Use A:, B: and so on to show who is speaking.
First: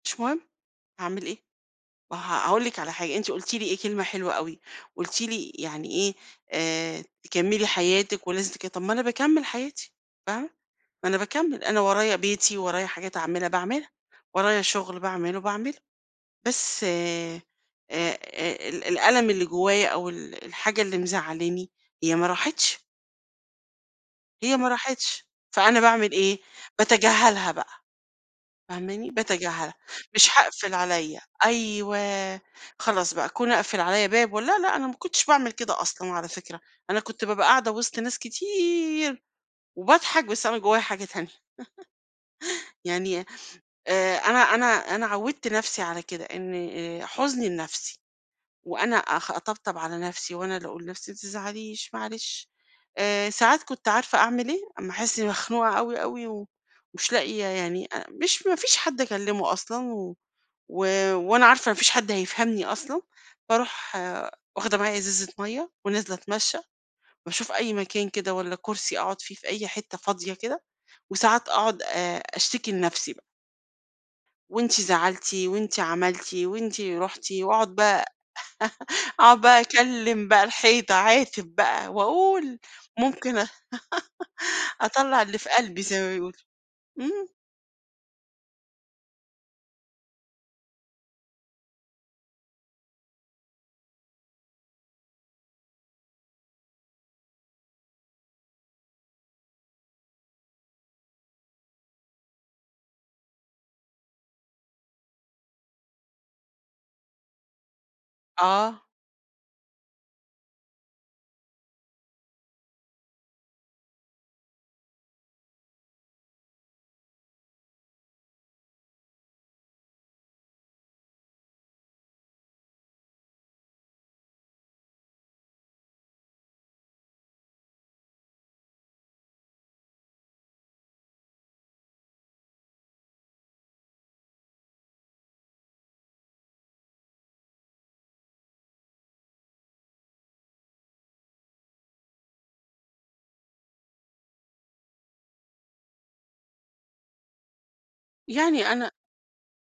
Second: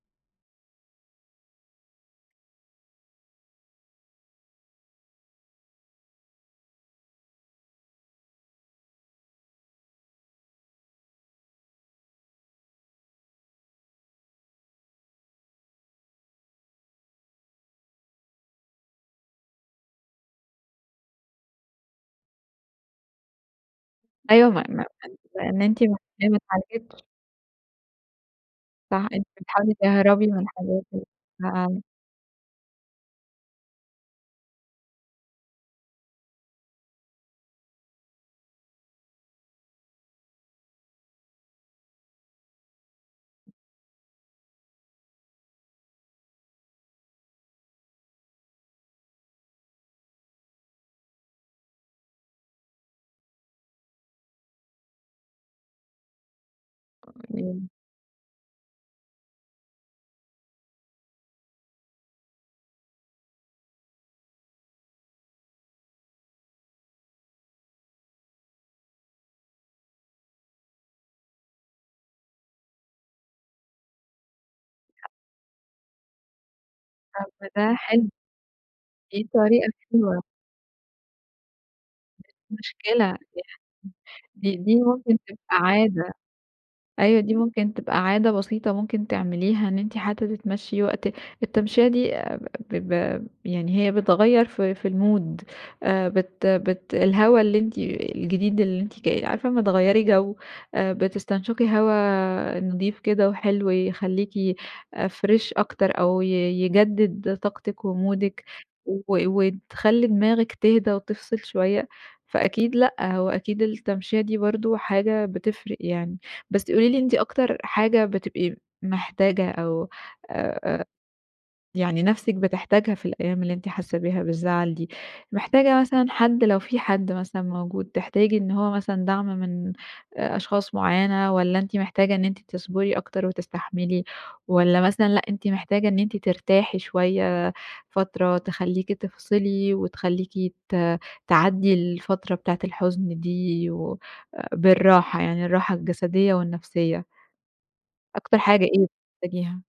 A: مش مهم، هاعمل إيه! ما ه هاقول لِك على حاجة، أنتِ قُلتِ لي إيه، كلمة حلوة أوي، قُلتِ لي يعني إيه، آآ، تكمّلي حياتِك ولازم تك طب ما أنا باكمِل حياتي فاهمة؟ ما أنا باكمّل، أنا ورايا بيتي، ورايا حاجات اعملها، باعملها. ورايا شغل باعمله باعمله. بس آآ آآ، ال الألم اللي جوايا أو ال الحاجة اللي مزعلاني هي ما راحتش
B: أيوه
A: هي
B: ما
A: ما راحتش.
B: ما
A: فأنا باعمل
B: [unintelligible] أنتِ
A: إيه،
B: [unintelligible]
A: باتجاهلها بقى.
B: صح
A: فاهماني؟
B: أنتِ بتحاولي
A: باتجاهلها.
B: تهربي
A: مش
B: من
A: هاقفل
B: حياتِك
A: عليَّ،
B: [unintelligible]
A: أيوه خلاص بقى كون اقفل عليَّ باب و لا، لأ أنا ما كنتش باعمل كده أصلًا على فكرة، أنا كنت بابقى قاعدة وِسط ناس كتير، وباضحك بس أنا من جوايا حاجة تانية، يعني، آآ، أنا أنا أنا عوّدت نفسي على كده إنّي، آآ، حُزني لنفسي، وأنا أخ أطبطب على نفسي، وأنا اللي اقول لنفسي ما تزعليش، معلش. آآ ساعات كنت عارفة أعمل إيه، أمّا احس مخنوقة أوي أوي و ومش لاقية
B: [unintelligible]
A: يعني أ مش ما فيش حد اكلمه أصلًا، و و وأنا عارفة ما فيش حد هيفهمني أصلًا، باروح واخده معايا إزازة مَيّة، ونازلة اتمشى، باشوف أي مكان كده والّا كرسي اقعُد فيه في أي حتة فاضية كده وساعات اقعُد آآ أشتكي لنفسي بقى. وأنتِ زعلتِ، وأنتِ عملتِ، وأنتِ رُحتِ،
B: طب ده
A: واقعُد بقى
B: حلو. دي
A: اقعُد بقى
B: الطريقة الحلوة.
A: أكلم بقى الحيطة، اعاتب بقى واقول.
B: مشكلة يعني
A: ممكن أ
B: دي دي ممكن
A: أطلّع اللي في
B: تبقى
A: قلبي زي ما
B: عادة،
A: بيقولوا.
B: أيوه
A: إمم.
B: دي ممكن تبقى عادة بسيطة ممكن تعمليها، إن أنتِ حتى تتمشي وقت التمشية دي [unintelligible] ب ب يعني هي بتغيّر في في المود آآ بت بت الهوا اللي أنتِ الجديد اللي أنتِ ك عارفة أمّا تغيّري جو آآ بتستنشقي هوا نضيف كده وحلو يخلّيكِ آآ، فريش أكتر أو ي يجدد طاقتِك ومودِك
A: آه.
B: و وتخلّي دماغِك تهدى وتفصل شوية. فأكيد لأ، هو أكيد التمشية دي برضه حاجة بتفرق يعني. بس قولي لي أنتِ أكتر حاجة بتبقي محتاجة أو أ أ يعني نفسِك بتحتاجها في الأيام اللي أنتِ حاسة بيها بالزعل دي. محتاجة مثلًا حد لو في حد مثلًا موجود تحتاجي إن هو مثلًا دَعم من آآ أشخاص معيّنة، والّا أنتِ محتاجة إن أنتِ تصبري أكتر وتستحملي؟ والّا مثلًا لأ أنتِ محتاجة إن أنتِ ترتاحي شوية فترة تخلّيكِ تفصلي، وتخلّيكِ ت تعدي الفترة بتاعة الحُزن دي و أ بالراحة يعني الراحة الجسدية والنفسية؟ أكتر حاجة
A: يعني
B: إيه
A: أنا
B: بتحتاجيها؟